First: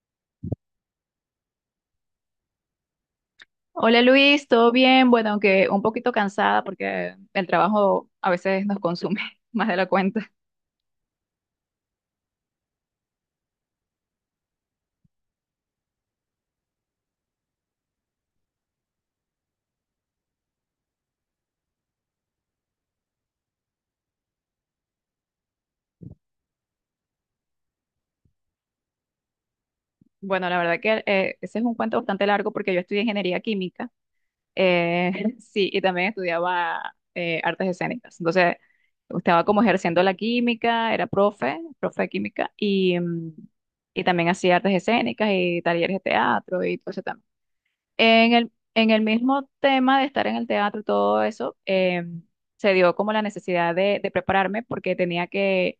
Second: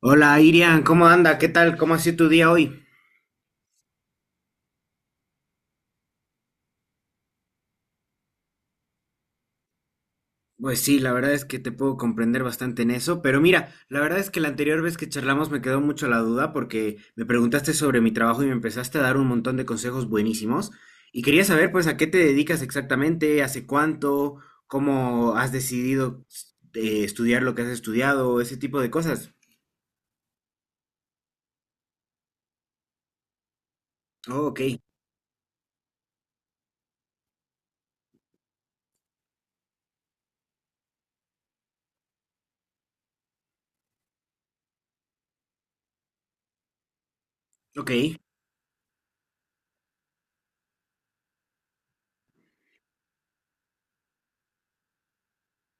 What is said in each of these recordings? Hola Irian, ¿cómo anda? ¿Qué tal? ¿Cómo ha sido tu día hoy? Hola Luis, ¿todo bien? Bueno, aunque un poquito cansada porque el trabajo a veces nos consume más de la cuenta. Pues sí, la verdad es que te puedo comprender bastante en eso, pero mira, la verdad es que la anterior vez que charlamos me quedó mucho la duda porque me preguntaste sobre mi trabajo y me empezaste a dar un montón de consejos buenísimos y quería saber pues a qué te dedicas exactamente, hace cuánto, cómo has decidido estudiar lo que has estudiado, ese tipo de cosas. Bueno, la verdad que ese es un cuento bastante largo porque yo estudié ingeniería química, Oh, ok, eh, sí, y también estudiaba artes escénicas. Entonces, estaba como ejerciendo la química, era profe de química, y también hacía artes escénicas y talleres de teatro y todo eso. ok. En el mismo tema de estar en el teatro y todo eso, se dio como la necesidad de prepararme porque tenía que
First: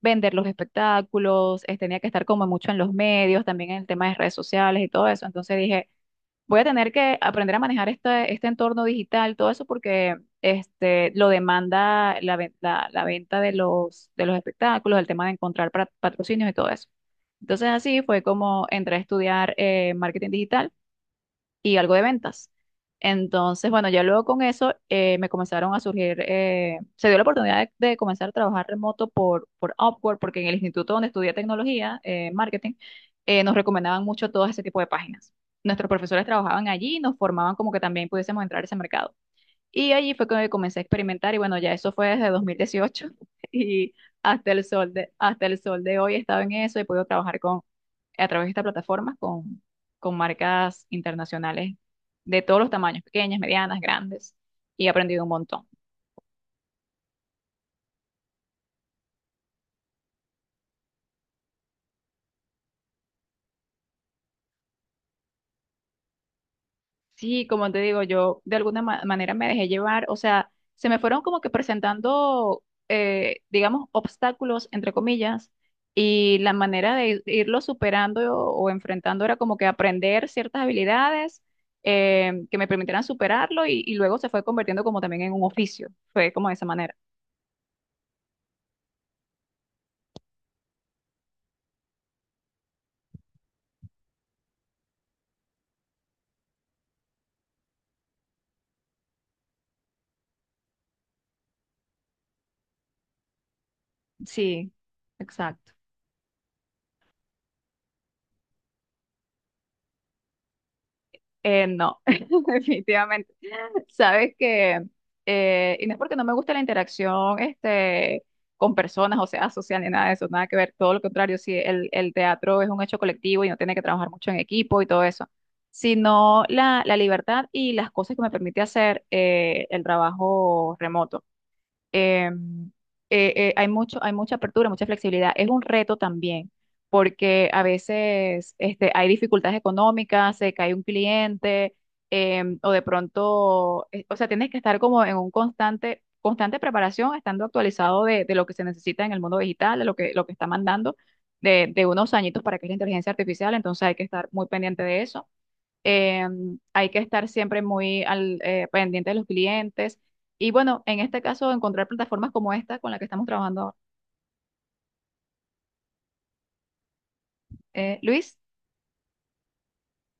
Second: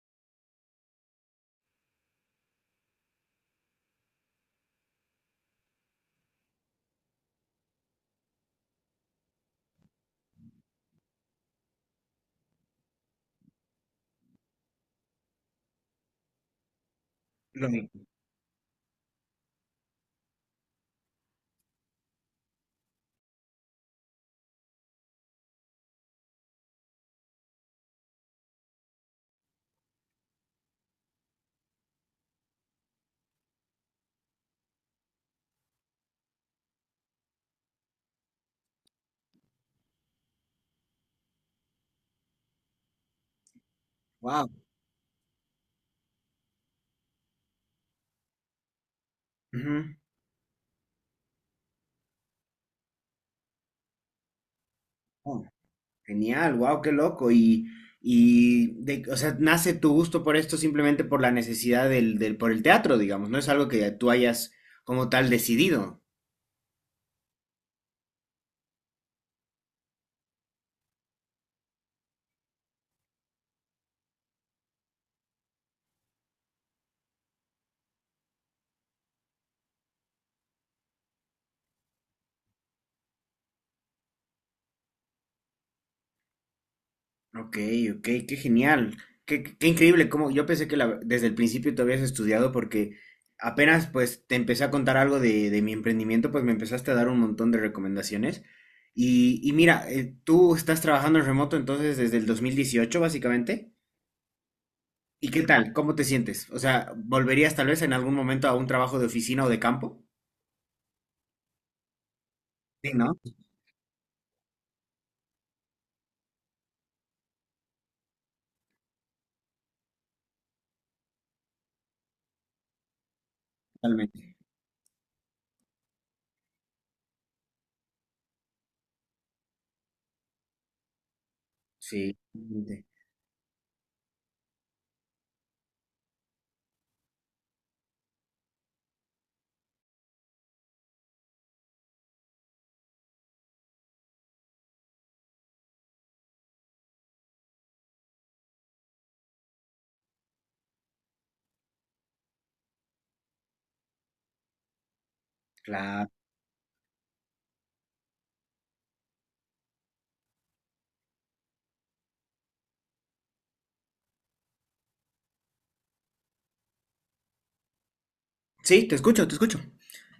vender los espectáculos, tenía que estar como mucho en los medios, también en el tema de redes sociales y todo eso. Entonces dije, voy a tener que aprender a manejar este entorno digital, todo eso porque este, lo demanda la venta de de los espectáculos, el tema de encontrar patrocinios y todo eso. Lo Entonces así mismo. fue como entré a estudiar marketing digital y algo de ventas. Entonces, bueno, ya luego con eso me comenzaron a surgir, se dio la oportunidad de comenzar a trabajar remoto por Upwork, porque en el instituto donde estudié tecnología, marketing, nos recomendaban mucho todo ese tipo de páginas. Nuestros profesores trabajaban allí y nos formaban como que también pudiésemos entrar a ese mercado. Y allí fue que comencé a experimentar y bueno, ya eso fue desde 2018 y Wow. hasta el sol de, hasta el sol de hoy he estado en eso, he podido trabajar a través de esta plataforma con marcas internacionales de todos los tamaños, pequeñas, medianas, grandes, y he aprendido un montón. Genial, wow, qué loco. O sea, nace tu gusto por esto simplemente por la necesidad por el teatro, digamos. No es algo que tú hayas como tal decidido. Sí, como te digo, yo de alguna manera me dejé llevar, o sea, se me fueron como que presentando, digamos, obstáculos, entre comillas, y la manera de irlo superando o enfrentando era como que aprender ciertas habilidades. Que me permitieran superarlo y luego se fue convirtiendo como también en un oficio, fue como de esa manera. Ok, ok, qué genial. Qué increíble. Como yo pensé que desde el principio tú habías estudiado porque apenas pues te empecé a contar algo de mi emprendimiento, pues me empezaste a dar un montón de recomendaciones. Y mira, tú estás trabajando en remoto entonces desde el 2018 básicamente. Sí, ¿Y qué tal? exacto. ¿Cómo te sientes? O sea, ¿volverías tal vez en algún momento a un trabajo de oficina o de campo? No, Sí, ¿no? definitivamente. Sabes que, y no es porque no me gusta la interacción con personas, o sea, social ni nada de eso, nada que ver, todo lo contrario, si el teatro es un hecho colectivo y no tiene que trabajar mucho Totalmente. en equipo y todo eso, sino la libertad y las cosas que me permite hacer el trabajo remoto, Sí, em, totalmente. Hay mucho, hay mucha apertura, mucha flexibilidad. Es un reto también, porque a veces este, hay dificultades económicas, se cae un cliente, o de pronto, o sea, tienes que estar como en un constante preparación, estando actualizado de lo que se necesita en el mundo digital, de lo que está mandando, de unos añitos para que es la inteligencia artificial, entonces hay que estar muy pendiente de eso. Claro. eh, Hay que estar siempre muy al, pendiente de los clientes. Y bueno, en este caso, encontrar plataformas como esta con la que estamos trabajando. Luis. Sí, te escucho, te escucho.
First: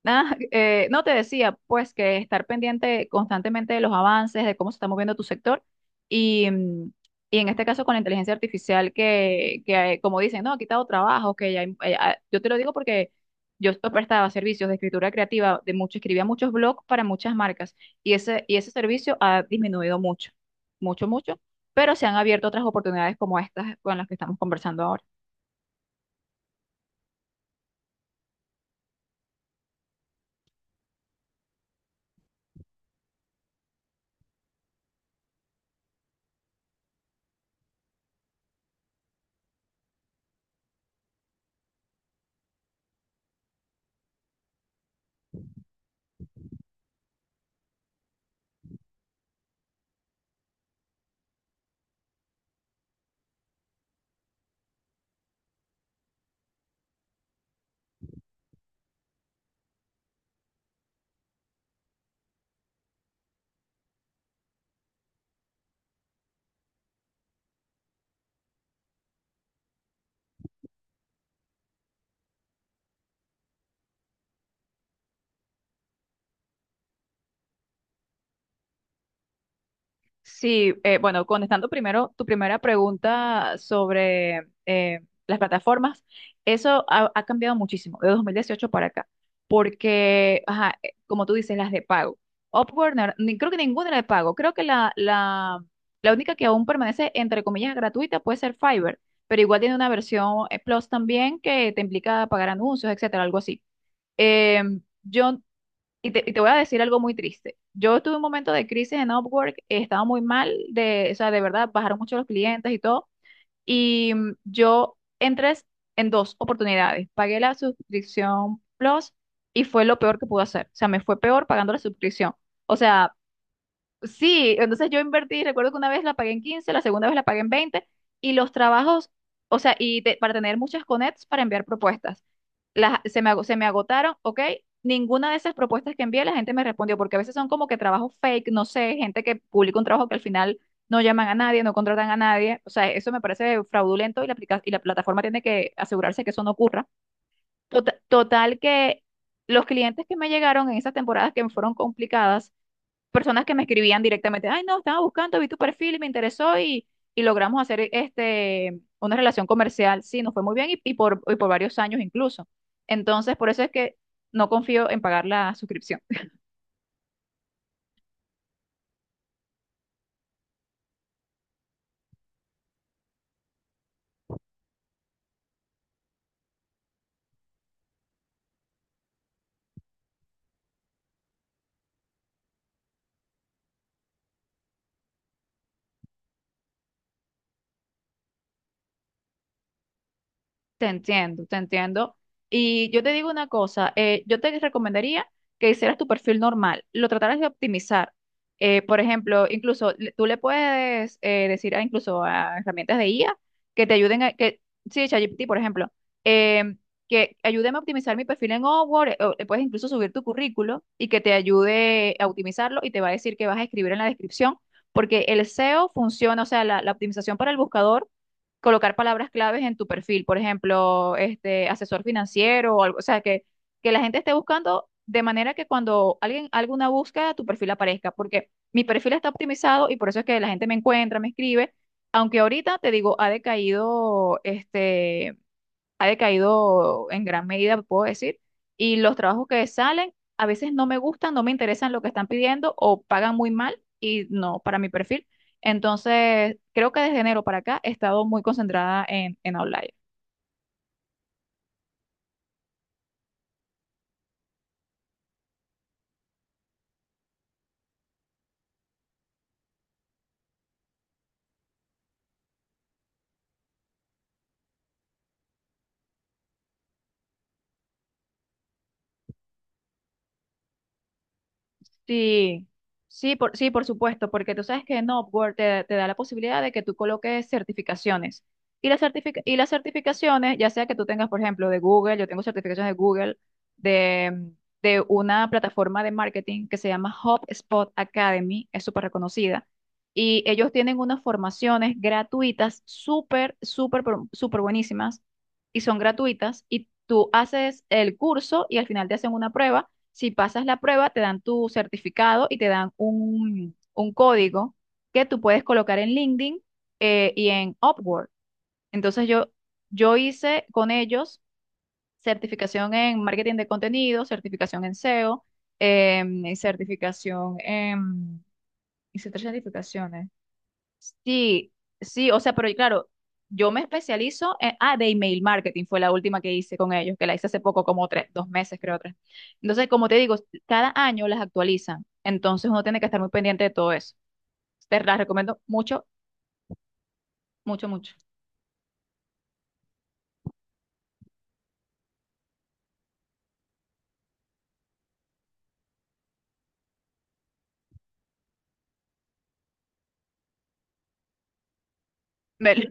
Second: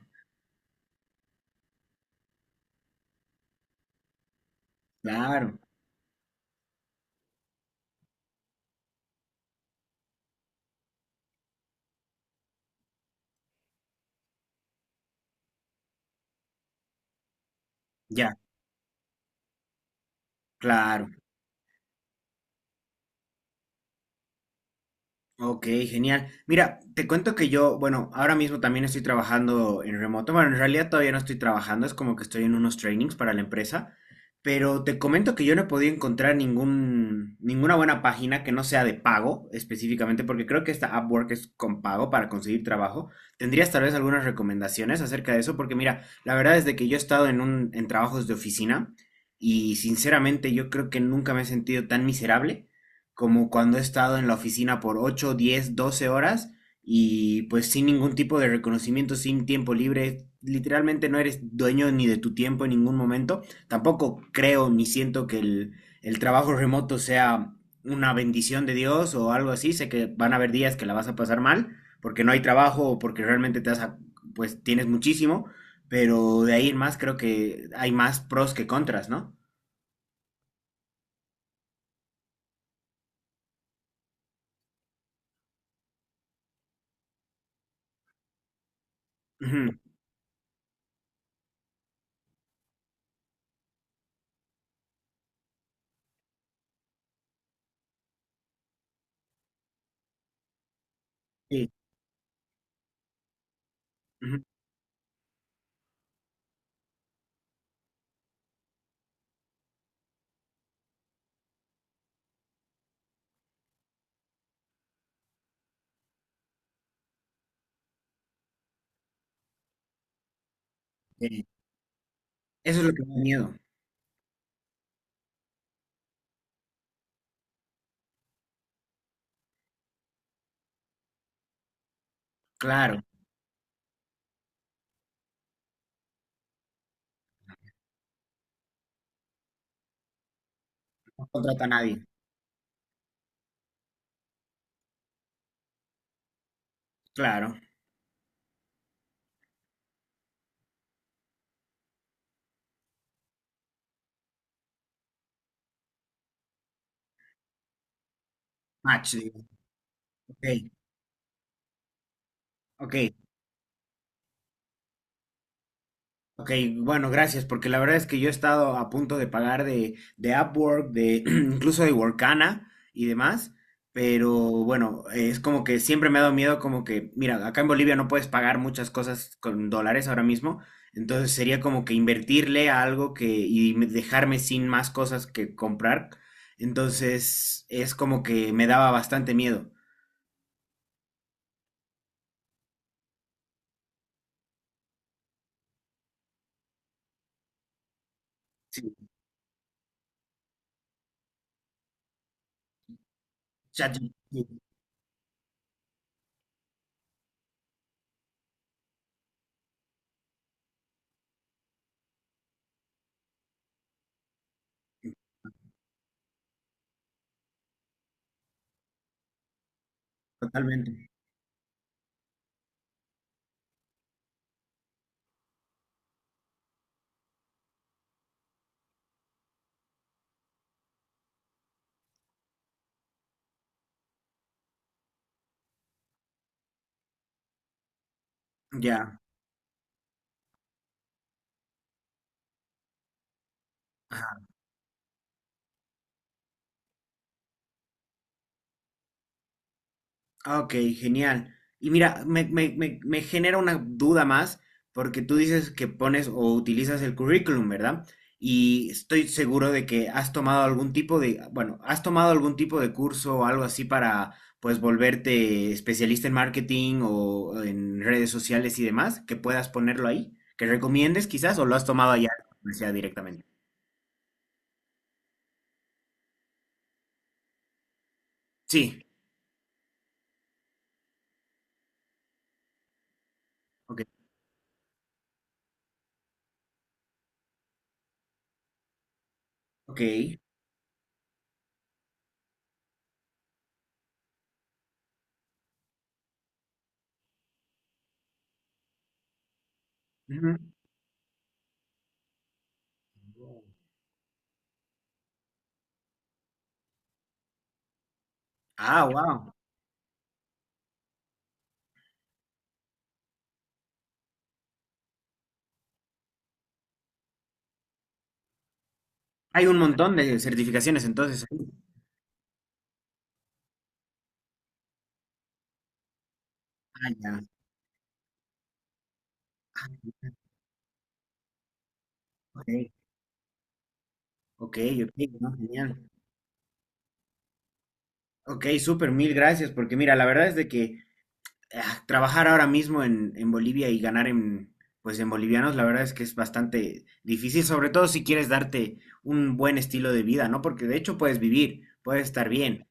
Ah, no te decía, pues que estar pendiente constantemente de los avances, de cómo se está moviendo tu Claro, sector y, mm, y en este caso con la inteligencia artificial que como dicen, no, ha quitado trabajo, que ya, yo te lo digo porque yo esto prestaba servicios de escritura creativa, de mucho, escribía muchos blogs para muchas marcas ya, y ese servicio ha disminuido mucho, mucho, claro. mucho, pero se han abierto otras oportunidades como estas con las que estamos conversando ahora. Ok, genial. Mira, te cuento que yo, bueno, ahora mismo también estoy trabajando en remoto. Bueno, en realidad todavía no estoy trabajando, es como que estoy en unos trainings para la empresa, pero te comento que yo no he podido encontrar ningún, ninguna buena página que no sea de pago específicamente, porque creo que esta Upwork es con pago para conseguir trabajo. ¿Tendrías tal vez algunas recomendaciones acerca de eso? Porque mira, la verdad es de que yo he estado en un, en trabajos de oficina y sinceramente yo creo que nunca me he sentido tan miserable como cuando he estado en la oficina por 8, 10, 12 horas y pues sin ningún tipo de reconocimiento, sin tiempo libre, literalmente no eres dueño ni de tu tiempo en ningún momento. Tampoco creo ni siento que el trabajo remoto sea una bendición de Dios o algo así. Sé que van a haber días que la vas a pasar mal porque no hay trabajo o porque realmente pues tienes muchísimo, pero de ahí en más creo que hay más pros que contras, ¿no? Sí, bueno, contestando primero tu primera pregunta sobre las plataformas, eso ha, ha cambiado muchísimo de 2018 para acá, Ujú, porque, ajá, como tú dices, las de pago. Upwork, no era- ni, creo que ninguna era de pago, creo que la única que aún permanece, entre comillas, gratuita puede ser Fiverr, pero igual tiene una versión Plus también sí. que te implica pagar anuncios, etcétera, algo así. Ujú, Yo y te voy a decir algo muy triste. Yo tuve un momento de crisis en Upwork, estaba muy mal, de, o sea, de verdad, bajaron mucho los clientes y todo. Y yo entré en dos oportunidades. Pagué la suscripción Plus y fue lo peor que pude hacer. O sea, me fue sí. peor pagando la suscripción. O Eso es lo que me sea, da miedo. sí, entonces yo invertí, recuerdo que una vez la pagué en 15, la segunda vez la pagué en 20 y los trabajos, o sea, para tener muchas connects para enviar propuestas. Las, Claro, se me agotaron, ¿ok? Ninguna de esas propuestas que envié la gente me respondió porque a veces son como que trabajos fake, no sé, gente que publica un trabajo que al final no no llaman a nadie, contrata a no nadie. contratan a nadie, o sea, eso me parece fraudulento y y la plataforma tiene que asegurarse que eso no ocurra. Claro, Total que los clientes que me llegaron en esas temporadas que me fueron complicadas, personas que me escribían directamente, ay, no, estaba buscando, vi tu perfil y me interesó y logramos hacer este, match, una digo. relación comercial. Sí, nos fue Ok, muy bien y por varios años incluso. ok, Entonces, por eso es que no confío en pagar la suscripción. ok. Bueno, gracias, porque la verdad es que yo he estado a punto de pagar de Upwork, de incluso de Workana y demás, pero bueno, es como que siempre me ha dado miedo, como que, mira, acá en Bolivia no puedes pagar muchas cosas con dólares ahora mismo, entonces sería como que invertirle a algo que y dejarme sin más cosas que comprar, entonces es como que me daba bastante miedo. Te entiendo, te entiendo. Y yo te digo una cosa, yo te recomendaría que hicieras tu perfil normal, lo trataras de optimizar. Sí, Por ejemplo, tú le puedes decir a, incluso a herramientas de IA que te ayuden ChatGPT. Sí, ChatGPT, por ejemplo, em, que ayúdeme a optimizar mi perfil en Upwork, o le puedes incluso subir tu currículo y que te ayude a optimizarlo y te va a decir que vas a escribir en la descripción, porque el SEO funciona, o sea, la optimización para el buscador, colocar palabras claves en tu perfil, por Totalmente. ejemplo, este asesor financiero o algo, o sea, que la gente esté buscando de manera que cuando alguien haga una búsqueda, tu perfil aparezca, porque mi perfil está optimizado y por eso es que la gente me encuentra, me escribe, aunque ahorita te digo, ha decaído en gran medida, puedo decir, y los Ya. trabajos que salen a veces no me gustan, no me interesan lo que están pidiendo o pagan muy mal y Ajá. no para mi perfil. Entonces, creo que desde enero para acá he estado muy concentrada en Outlier. Ah, ok, genial. Y mira, me genera una duda más, porque tú dices que pones o utilizas el currículum, ¿verdad? Y estoy seguro de que has tomado algún tipo de, bueno, has tomado algún tipo de curso o algo así para, pues, volverte especialista en marketing o en redes sociales y demás, que puedas ponerlo ahí, que recomiendes quizás, o lo has tomado allá, Sí, o sea directamente. Sí, por supuesto, porque tú sabes que en Upwork te da la posibilidad de que tú coloques certificaciones. Sí. Y las certificaciones, ya sea que tú tengas, por ejemplo, de Google, yo tengo certificaciones de Google, Ok. de, mm, de una plataforma de marketing que se llama HubSpot Academy, es súper reconocida. Ok. Y ellos tienen unas formaciones gratuitas, súper buenísimas, y son gratuitas. Y tú haces el curso y al final te hacen una prueba, si Ujú. pasas la prueba, te dan tu certificado y te dan un código que tú puedes colocar en LinkedIn y en Upwork. Ah, Entonces wow. yo hice con ellos certificación en marketing de contenido, certificación en SEO, y certificación en... Hice tres Hay un montón certificaciones. de certificaciones, entonces. Sí, sí, o sea, pero claro, yo me especializo en, ah, de email marketing fue la última que hice con Ah, ellos, que la ya. hice hace poco, como tres, dos meses, creo, tres. Entonces, como te digo, cada año las actualizan, Ok, entonces uno tiene que estar muy pendiente de todo eso. ok, Te ok, las no, recomiendo genial. mucho, mucho, mucho. Ok, súper, mil gracias, porque mira, la verdad es de que ah, trabajar ahora mismo en Bolivia y ganar en, pues en bolivianos, la verdad es que es bastante difícil, sobre todo si quieres darte un buen estilo de vida, ¿no? Porque de hecho puedes vivir, puedes estar Del- bien.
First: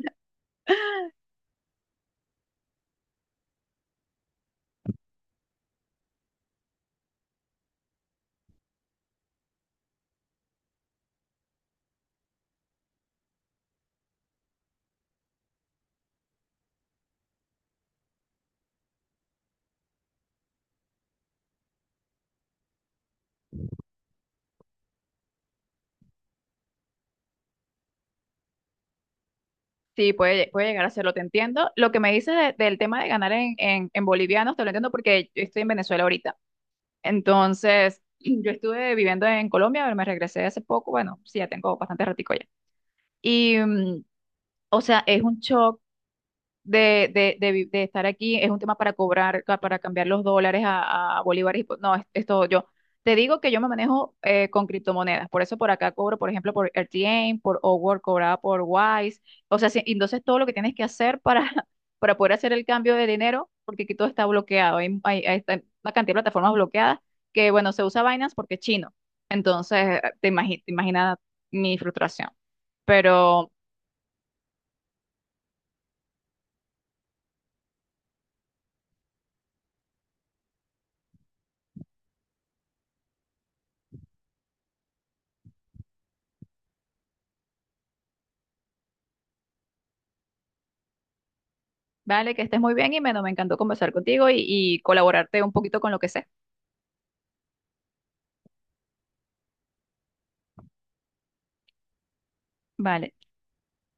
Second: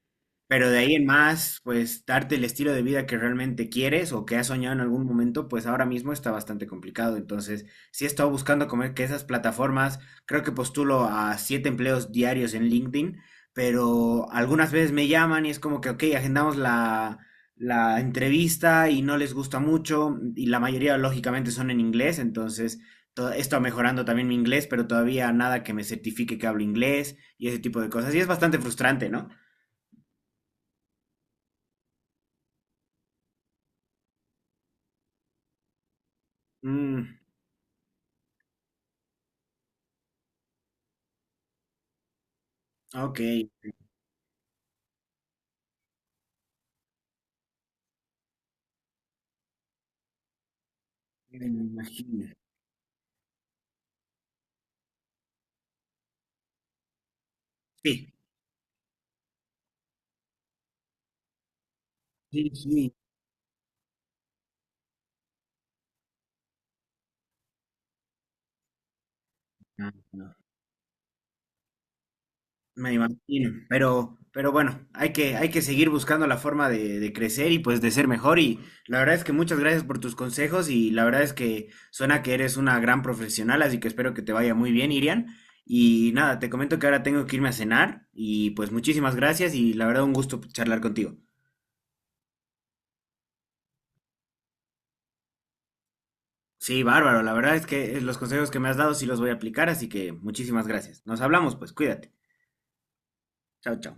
Pero de ahí en más, pues darte el estilo de vida que realmente quieres o que has soñado en algún momento, pues ahora mismo está bastante complicado. Entonces, sí he estado buscando comer que esas plataformas, creo que postulo a 7 empleos diarios en LinkedIn, pero algunas veces me llaman y es como que, ok, agendamos la entrevista y no les gusta mucho y la mayoría lógicamente son en inglés, entonces he estado mejorando también mi inglés, pero todavía nada que me certifique que hablo inglés y ese tipo de cosas. Y es bastante frustrante, ¿no? Sí, puede, puede llegar a hacerlo. Te entiendo. Lo que me dices del tema de ganar en bolivianos, te lo entiendo porque yo estoy en Venezuela ahorita. Mm. Entonces, yo estuve viviendo en Colombia, pero me regresé hace poco, bueno, sí, ya tengo bastante ratico ya. Ah, ok, me Y o sea, es un shock de estar aquí, es un tema para cobrar, para cambiar los dólares a bolívares. No, imagino. es todo yo. Te digo que yo me manejo con criptomonedas, por eso por acá cobro, por ejemplo, por RTM, por Upwork, Sí, cobraba por Wise. O sea, sí, y entonces todo lo que tienes que hacer para, para poder sí, hacer el sí. cambio de dinero, porque aquí todo está bloqueado, hay una cantidad de plataformas bloqueadas que, bueno, se usa Binance porque es chino. Ah, Entonces, no, te imaginas mi frustración. me imagino. Pero Pero bueno, hay que seguir buscando la forma de crecer y pues de ser mejor. Y la verdad es que muchas gracias por tus consejos y la verdad es que suena que eres una gran profesional, así que espero que te vaya muy bien, Irian. Y nada, te comento que ahora tengo que irme a cenar y pues muchísimas gracias y la verdad un gusto charlar contigo. vale, que estés muy bien, Jimeno. Me encantó conversar contigo y colaborarte un poquito con lo que sé. Sí, bárbaro, la verdad es que los consejos que me has dado sí los voy a aplicar, así que muchísimas gracias. Nos hablamos, pues cuídate. Vale. Chao, chao.